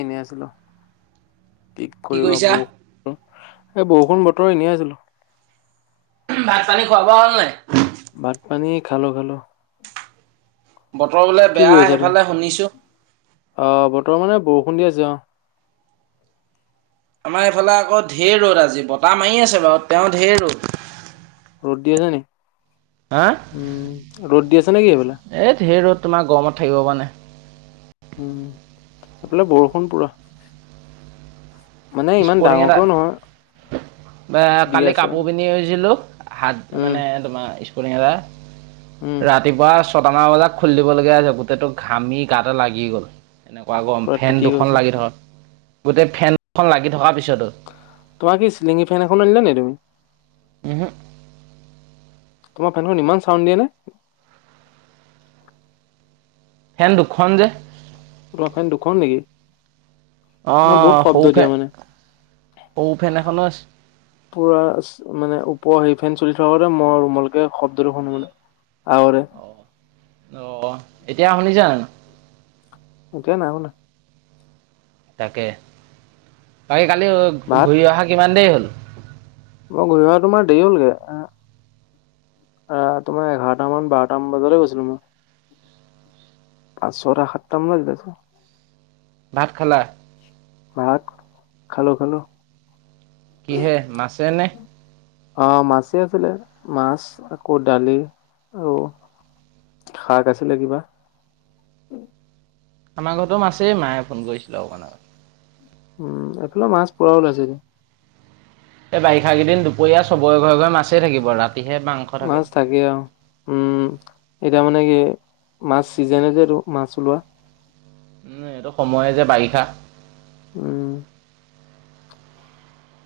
এনে আছিলোঁ, কি কৰিবা বৰষুণ এই বৰষুণ বতৰ এনেয়ে আছিলোঁ। ভাত পানী খোৱা বোৱা হ'ল নে নাই? ভাত পানী খালোঁ খালোঁ। বতৰ বোলে বেয়া আছা তুমি সেইফালে শুনিছো? আহ বতৰ মানে বৰষুণ দি আছে অ' আমাৰ এইফালে আকৌ ঢেৰ ৰ'দ আজি বতাহ মাৰি আছে বাৰু তেওঁ ঢেৰ ৰ'দ ৰ'দ দি আছে নেকি? হা নেকি এইফালে এই ঢেৰ তোমাৰ গৰমত থাকিব পৰা নাই। উম এইফালে বৰষুণ পুৰা। মানে ইমান ডাঙৰকেও নহয়। বা দি কালি আছে কাপোৰ আকৌ পিন্ধিছিলো হাত উম মানে তোমাৰ ইচ উম [unintelligible] ৰাতিপুৱা ছটামান বজাত খুলি দিবলগীয়া হৈছে গোটেইটো ঘামি গাতে লাগি গ'ল। এনেকুৱা গৰম পুৰা ফেন তিতি দুখন গৈছে লাগি থকা গোটেই ফেন দুখন লাগি থকাৰ পিছতো। তোমাৰ কি চিলিঙি ফেন এখনো আনিলা ন তুমি? উহ তোমাৰ ফেনখন ইমান চাউণ্ড দিয়ে নে? ফেন দুখন যে। তোমাৰ ফেন দুখন নেকি? অ ন বহুত শব্দ সৌ দিয়ে ফেন মানে সৰু ফেন এখনো আছে। পুৰাচ্ মানে ওপৰ হেৰি ফেন চলি থকা আগতে মই ৰুমালকে শব্দটো শুনো মানে আৰু দে। আছে। অ', এতিয়া শুনিছা জানো? এতিয়া নাই শুনা। তাকে বাকী কালি ভাত ঘূৰি অহা কিমান দেৰি হ'ল? মই ঘূৰি অহা তোমাৰ দেৰি হ'লগে। আহ তোমাৰ এঘাৰটা মান বাৰটামান বজতে গৈছিলো মই। পাঁচ ছটা সাতটা মানত গৈছে। ভাত খালা? ভাত খালো খালো। কিহে মাছেনে? অ মাছেই আছিলে, মাছ আকৌ দালি আৰু শাক আছিলে কিবা, আমাৰ ঘৰতো মাছেই, মায়ে ফোন কৰিছিলো অকণ আগত। উম এইফালে মাছ পোৰা ওলাইছে যে, এই বাৰিষা কেইদিন দুপৰীয়া চবৰে ঘৰে-ঘৰে মাছেই থাকিব। তাত মাছ থাকে আৰু উম এতিয়া মানে কি মাছ চিজেনে যে এটো মাছ ওলোৱা উম এইটো সময় যে বাৰিষা উম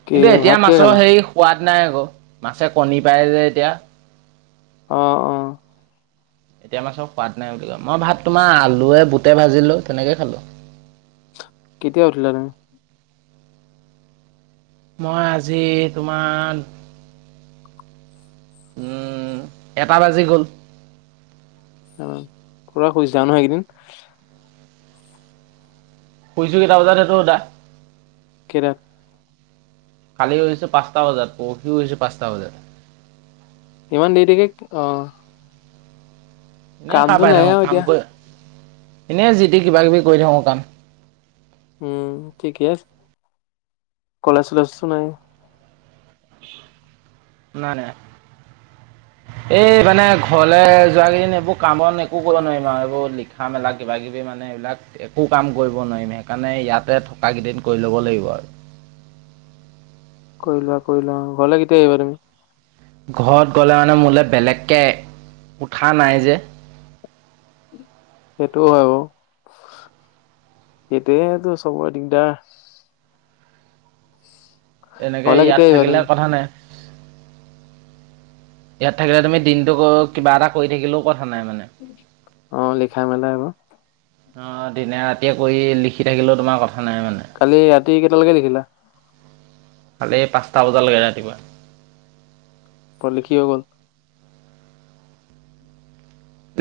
কি কিন্তু এতিয়া ভাত কিহে মাছৰ খালা হেৰি সোৱাদ নাই আকৌ মাছে কণী পায় যে এতিয়া অ অ এতিয়া মাছৰ সোৱাদ নাই বুলি কয় মই ভাত তোমাৰ আলুৱে বুটে ভাজিলো তেনেকেই খালো কেতিয়া উঠিলা তুমি? মই আজি তোমাৰ উম এটা বাজি গল পুৰা শুইছা নহ এইকেইদিন শুইছো কেইটা বজাত সেইটো সোধা কেতাত কালি শুইছো পাঁচটা বজাত পহি শুইছো পাঁচটা বজাত ইমান দেৰি দেৰিকে অ এনেই শাৰ কামটো পাই নাই থাকো আৰু কাম এতিয়া কৰি এনে যিদি কিবা কিবি কৰি থাকো কাম উম ঠিকেই কলেজ চলেজটো নাই নাই নাই [inaudible] এই মানে ঘৰলে যোৱা কেইদিন এইবোৰ কামত একো কৰিব নোৱাৰিম আও এইবোৰ লিখা মেলা কিবা কিবি মা মানে এইবিলাক একো কাম কৰিব নোৱাৰিম সেইকাৰণে ইয়াতে থকা কেইদিন কৰি ল'ব লাগিব আও কৰিলোৱা কৰিলোৱা ঘৰলে কেতিয়া আহিবা তুমি ঘৰত গ'লে মানে মোলে বেলেগকে কোঠা নাই যে সেইটো হয় বাও সেইটোৱে তো চবৰে দিগদাৰ এনেকে ঘৰলে ইয়াত কেতিয়া আহিবা থাকিলে তুমি কথা নাই ইয়াত থাকিলে তুমি দিনটো ক কিবা এটা কৰি থাকিলোও ক অ, লিখা মেলাই হ'ব। অ, দিনে ৰাতিয়ে কৰি লিখি থাকিলেও তোমাৰ কথ কালি ৰাতি কেইটালৈকে লিখিলা? কালি পাঁচটা বজালৈকে ৰাতিপুৱা। লিখি হৈ গ'ল?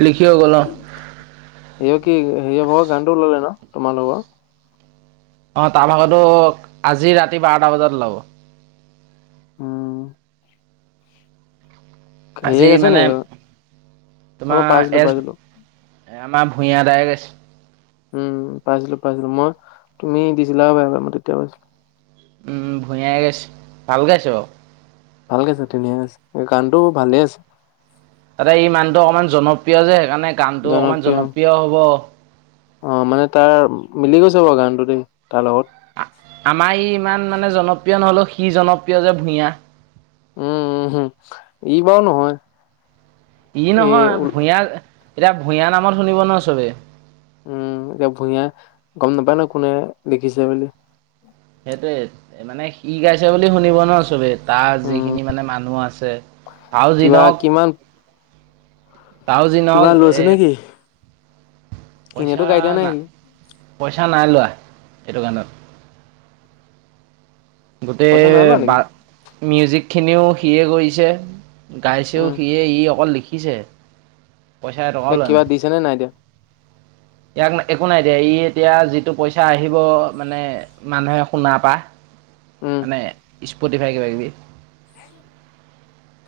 লিখি হৈ গ'ল অ', সেয় কি সেৰিয়ৰ ভাগৰ গানটো ওললে ন' তোমাৰ লগৰ? অ, তাৰ ভাগতো আজি ৰাতি বাৰটা বজাত ওলাব। উম, হেৰিয়ে আজি গাইছে নি মানে এইটো অ মই পাইছিলো তোমাৰ পাইছিলো এছ আমাৰ ভূঞা দায় গাইছে। উম, পাইছিলোঁ- পাইচিকো মই তুমি দিছিলা এবাৰ- এবাৰ মই তেতিয়া পাইছিলোঁ। উম, ভূঞাই গাইছে ভাল গাইছে বাৰু। ভাল [unintelligible] ধুনীয়া আছে গানটো ভালে আছে। তাতে ই মানুহটো অকমান জনপ্ৰিয় যে সেইকাৰণে গানটো অকমান জনপ্ৰিয় হ'ব। অ, মানে তাৰ মিলি গৈছে বাৰু গানটো দেই তাৰ লগত। আমাৰ ই ইমান মানে জনপ্ৰিয় নহলেও সি জনপ্ৰিয় যে ভূঞা। উম-উম হম, ই বাৰু নহয়। ই এই নহয় ওলা ভূঞা এতিয়া ভূঞা নামত শুনিব ন' চবে। উম, এতিয়া ভূঞা গম নাপায় নহয় কোনে দেখিছে বুলি। সেইটোৱে মানে সি গাইছে বুলি শুনিব ন' চবেই তাৰ উম, যিখিনি মানে মানুহ আছে আৰু যি কিবা নহওক, কিমান আৰু যি কিবা নহওক লৈছে এ নেকি? এনেতো পইচা গাড়ী দিয়া নাই না- সি পইচা নাই লোৱা এইটো কানত। গোটেই পইচা নাই লোৱা বা নেকি? মিউজিক খিনিও সিয়ে কৰিছে। গাইছেও উম, সিয়ে, ই অকল লিখিছে। পইচা এটকাও ইয়াক লোৱা কিবা দিছেনে নাই দিয়া? ইয়াক একো নাই দিয়া, ই এতিয়া যিটো পইচা আহিব মানে মানুহে শুনা পা। উম, মানে, স্পটিফাই কিবা কিবি,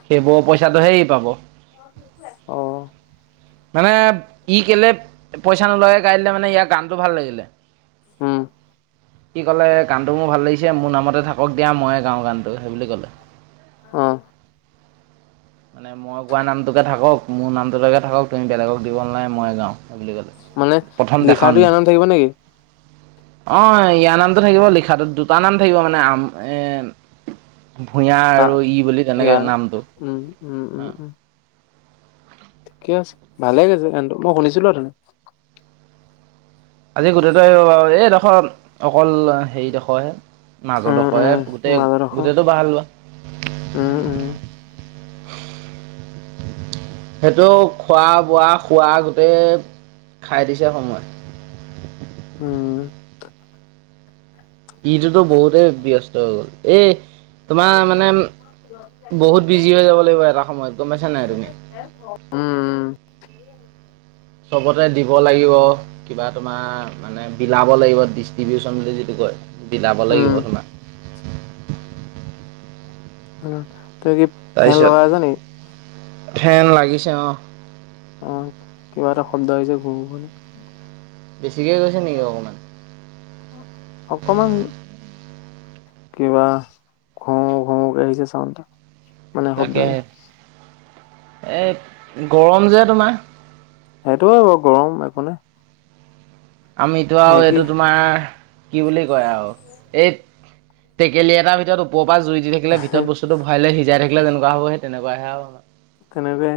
সেইবোৰ পইচাটো হে ই পাব। অ', মানে ই কেলে পইচা নুলোৱাকে গাই দিলে, মানে ইয়াৰ গানটো ভাল লাগিলে। উম। ই ক'লে গানটো মোৰ ভাল লাগিছে মোৰ নামতে থাকক দিয়া, মইয়ে গাওঁ গানটো সেই বুলি কলে। অহ। মানে মই কোৱা নামটোকে থাকক মোৰ নামটোকে থাকক তুমি বেলেগক দিব নালাগে, মই গাও। ক মানে প্ৰথম দেখা লিখাটো ইয়াৰ নাই, নাম থাকিব নেকি? অ ইযাৰ না নটো থাকিব লিখাটো দুটা নাম থাকিব মানে আম এ ভূঞা তা আৰু ই বুলি তেনেকে ইয়াৰ নামটো। উম উম উম উম। ঠিকে আছে ভালে গাইছে গানটো, মই শুনিছিলো অথুনি। আজি গোটটো আহিব বাৰু, এইডোখৰ অকল হেৰি ডোখৰহে। উম, মাজৰডোখৰে উম, গোটেই মাজৰডোখৰ গোটেইটো ভাল লোৱা। উম উম, অ [unintelligible] সেইটো খোৱা বোৱা খোৱা গোতেই - খাই দিছে সময়, উম, ইটোতো বহুতে ব্যস্ত হৈ গ'ল এই তোমাৰ মানে বহুত বিজি হৈ যাব লাগিব এটা সময়ত, গম পাইছা নাই তুমি? উম, চবতে দিব লাগিব কিবা তোমাৰ মানে বিলাব লাগিব ডিষ্ট্ৰিবউচন বুলি যিটো কয়। বিলাব লাগিব উম, তোমাক। তুমি কি ফেন তাৰপিছত লগা আছ নেকি? ফেন লাগিছে অ, অ কিবা এটা শব্দ আহছে ঘূ পলৈ, বেছিকৈ কৈছে নেকি অকণমান। অকমান কিবা ঘ ঘক আহিছে চাউনটা মানে তাকে শব্দৰে, এই গৰম যে তোমাৰ সেইটোয়ে ব গৰম একো নে, আমিতো আৰু এইটো তোমাৰ কি বুলি কয় আৰু এই টেকেলি এটাৰ ভিতৰত উপ প জুই দি থাকিলে ভিতৰত ভৰাই লৈ সিজাই থাকিলে কেনেকুৱা হব সেই তেনেকুৱাহে তেনেকাই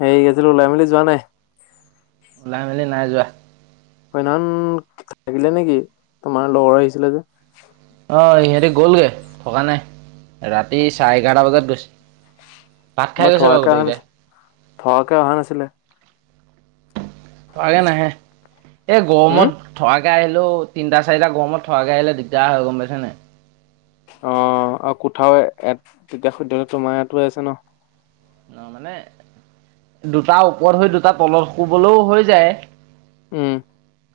সেই আছিলো ওলাই মেলি যোৱা নাই, ওলাই মেলি নাই যোৱা, কইনন থাকিলে নেকি তোমাৰ লগৰ আহিছিলে যে, অ সিহঁতি গ'লগৈ থকা নাই ৰাতি চাৰে এঘাৰটা বজাত গৈছে, ভাত তোমাৰ খাই গৈছে বাৰু থকাকে গোটেই অহা কেইটাই। নাছিল থ'কাকে অহা নাছিলে। নাহে নাহে এই উম গৰমত থকা কে আহিলেও তিনিটা চাৰিটা গৰমত থকাকে আহিলে দিগদাৰ হয়, গম পাইছা নে? অ', আৰু কোঠাওয়াত তেতিয়া [unintelligible] তোমাৰ ইয়াতো আছে ন'। অ', মানে দুটা ওপৰত হৈ দুটা তলত শুবলৈও হৈ যায়। উম।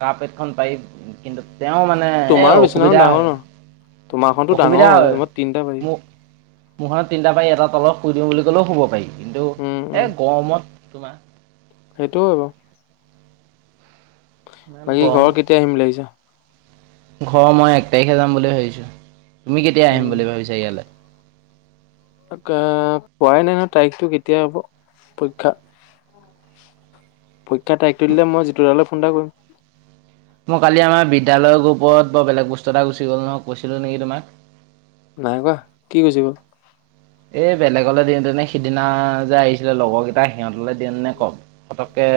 কাঁ পেটখন পাৰি কিন্তু তেওঁ মানে এ তোমাৰো বিচনাখন অসুবিধা ডাঙৰ হয়। ন তোমাৰখনতো অসুবিধা ডাঙৰ হয় তোমাৰ তিনটা পাৰি মহনত তিনিটা পাৰি এটা তলত শুই দিওঁ বুলি ক'লেও শুব পাৰি কিন্তু উম উম এ গৰমত তোমাৰ সেইটোও আৰু ইমান বাকী গৰম ঘৰৰ কেতিয়া আহিম বুলি ভাবিছা। ঘৰ মই এক তাৰিখে যাম বুলি ভাবিছো তুমি কেতিয়া আহিম উম বুলি ভাবিছা ইয়ালৈ কোৱাই নাই নহ তাৰিখটো কেতিয়া হব পৰীক্ষা পৰীক্ষাটা একটো দিলে মই যিটোলে ফোন এটা কৰিম মই কালি আমাৰ বিদ্যালয়ৰ ওপৰত বৰ বেলেগ বস্তু এটা গুচি গ'ল নহয় কৈছিলো নেকি তোমাক। নাই কোৱা কি গুচ গল এই বেলেগলৈ দিওঁতেনে সিদিনা যে আহিছিলে লগৰকেইটা সিহঁতলৈ দিওঁ নে কওক। পতকৈ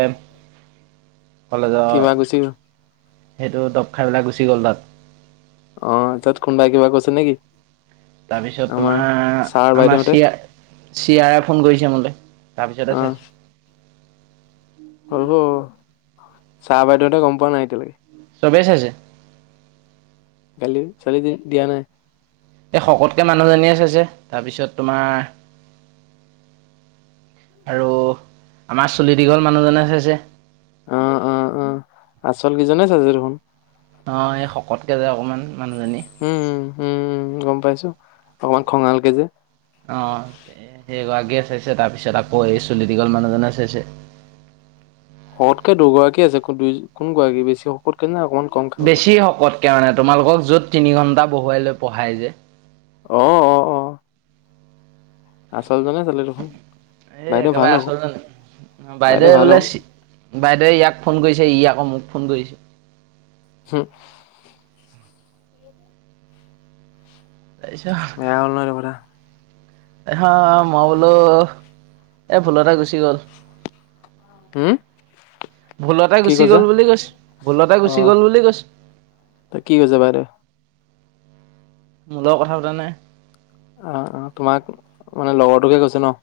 কলেজৰ। কিবা গুচি গ'ল সেইটো দব খাই পেলাই গুচি গ'ল তাত। অ তাত খুন্দা কিবা কৈছে নেকি তাৰপিছত আমাৰ তোমাৰ ছাৰ আমাৰ বাইদেউহঁতে চিয়া। চিয়াৰে ফোন কৰিছে মোলৈ তাৰপিছতে চাইছো। হ'লগৈ ছাৰ বাইদেউহতে গম পোৱা নাই এতিয়ালৈকে। ছবেই ছাইচে। চলি দি দিয়ানে এই শকতকে মানুহজনীয়ে চাইছে তাৰপিছত তোমাৰ [inaudible] আৰু আমাৰ চুলি দীঘল মানুহজনে চাইছে অ অ অ আচল কিজনে চাইছে দেখোন অ এই শকতকে যে অকমান মানুহজনী। উম উম গম পাইছো অকমান খঙালকে যে অঁ সেইগৰাকীয়ে তাৰপিছত আকৌ এই চলিটিকল মানুহজনে চাইছে শকতকে দুগৰাকী আছে দুই কোন গৰাকী বেছি শকতকে না বেছি শকত কাৰণে তোমালোকক যত তিনি ঘন্টা বহুৱাই লৈ পঢ়াই যে অ অ অ আচল জনে চালে দেখোন। এ বাইদেউ একেবাৰে ভাল হ'ব আচল নাই। বাইদেউ বাইদেৱে ভাল বোলে হ'ব বাইদেৱে ইয়াক ফোন কৰিছে ইয়াক। অ মোক ফোন কৰিছে। হু [inaudible] বেয়া হ'ল ন হেতোকথা। এ হা মই বোলো এ ভুলতে গুচি গ'ল। হম। ভুলতে কি গুচি কৈছা? গল বুলি কৈছে ভুলতে গুচি গল বুলি কৈছে ত কি কৰিছে বাদেউ। মোৰ লগত কথা সুধা নায়। অ'অ' তোমাক মানে লগৰটোকে গৈছে ন।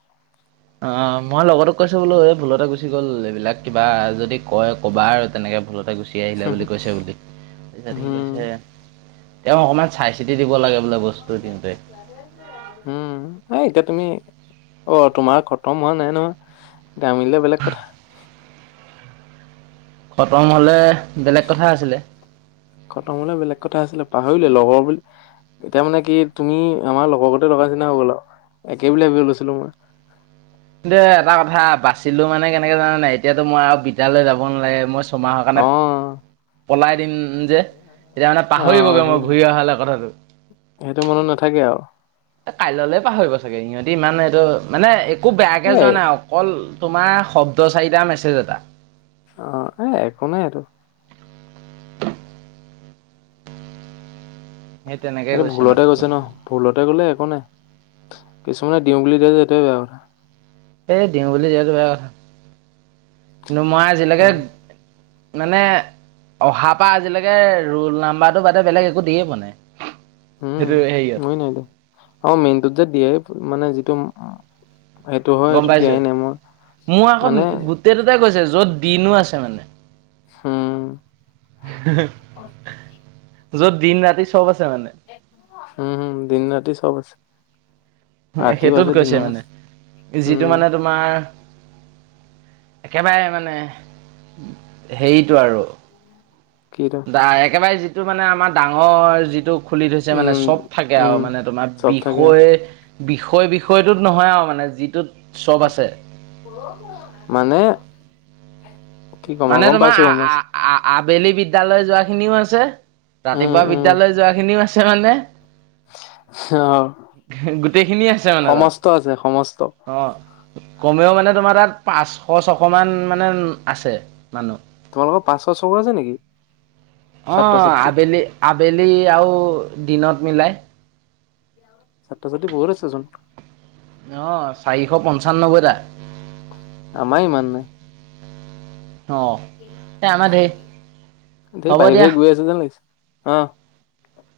অ মই লগতো কৈছো বোলো। এই ভুলতে গুচি গ'ল। এইবিলাক কিবা যদি কয় কবা আৰু তেনেকে ভুলতে। গুচি আহিলে বুলি কৈছে বুলি তাৰিপিছত সি উম, কৈছে। তেওঁ অকণমান চাই চিতি দিব লাগে বোলে বস্তু। দিওঁতে উম নাই এতিয়া তুমি অ তোমাৰ খতম হোৱা নাই নহয় দামিলিলে বেলেগ কথা খতম হ'লে বেলেগ কথা আছিলে। খতম হলে বেলেগ কথা আছিলে পাহৰিলে লগৰ বুলি এতিয়া মানে কি তুমি আমাৰ লগৰ গতে লগা চিনা হৈ গ'ল আৰু। একেবিলাক বি গৈছিলো মই কিন্তু এটা কথা বাচিলো মানে কেনেকে জানে নাই। এতিয়াতো মই আৰু বিদ্যালয় যাব নালাগে। মই ছমাহৰ কাৰণে অ', পলাই দিন যে এতিয়া মানে অ', পাহৰিবগৈ মই সেই ঘূৰি অহা হলে কথাটো সেইটো মনত নাথাকে আৰু। কাইলৈলে পাহৰিব চাগে সিহঁতি ইমান এইটো মানে একো বেয়াকে যোৱা এই নাই অকল তোমাৰ শব্দ চাৰিটা মেছেজ এটা অ, এ একো নাই আৰু সেই তেনেকে সটো ভুলতে মাত্ৰ। গৈছে ন ভুলতে গলে একো নাই। কিছুমানে দিওঁ বুলি দিয়া যে সেইটোয়ে বেয়া কথা এই দিওঁ বুলি যিহেতু বেয়া কথা কিন্তু মই আজিলৈকে উম, মানে অহাৰ পৰা আজিলৈকে ৰোল নাম্বাৰটো বাদে বেলেগ একো দিয়ে পোৱা নাই। উম সেইটো হেৰিয়ত মই নাই দে আ মেইনটোত যে দিয়ে মানে যিটো। সেইটো হয় গম সেইটো পাইছো দিয়াই নাই মই মোৰ আকৌ মানে গোটেই দুটাই কৈছে য'ত দিনো আছে মানে। হম। য'ত দিন ৰাতি চব আছ উম হম দিন ৰাতি চব আছে। ৰাতিও সেইটোত আছে কৈছে দিনো মানে আছে যিটো উম মানে তোমাৰ একেবাৰে মানে হেৰিটো আৰু কিটো দ একেবাৰে যিটো মানে আমাৰ ডাঙৰ যিটো খুলি থৈছে মানে উম চব থাকে আৰু উম মানে তোমাৰ চব থাকে বিষয় বিষয় বিষয়টোত নহয় আৰু মানে যিটোত চব আছে মানে কি কম আৰু মানে গম তোমাৰ পাইছো গম পাইছো আবেলি বিদ্যালয় যোৱা খিনিও আছে উম ৰাতিপুৱা উম বিদ্যালয় যোৱা খিনিও আছে মানে অ গোটেইখিনিয় আছে মানে তাত সমস্ত আছে সমস্ত আহ কমেও মানে তোমাৰ তাত পাঁচশ ছশ মান মানে আছে মানুহ। তোমালোকৰ পাঁচশ চকুৰ আছে নেকি অ, ছাত্ৰ ছাত্ৰী আবেলি আবেলি আৰু দিনত মিলাই ছাতটা যদি বহুত আছেচোন অ, চাৰিশ পঞ্চান্নব্বৈটা আমাৰ ইমান নাই। অঁ দেই, এই আমাৰ ধেৰ বাহিৰে হ'ব বাহিৰে দিয়া গৈ আছে যেন লাগিছে, অ'।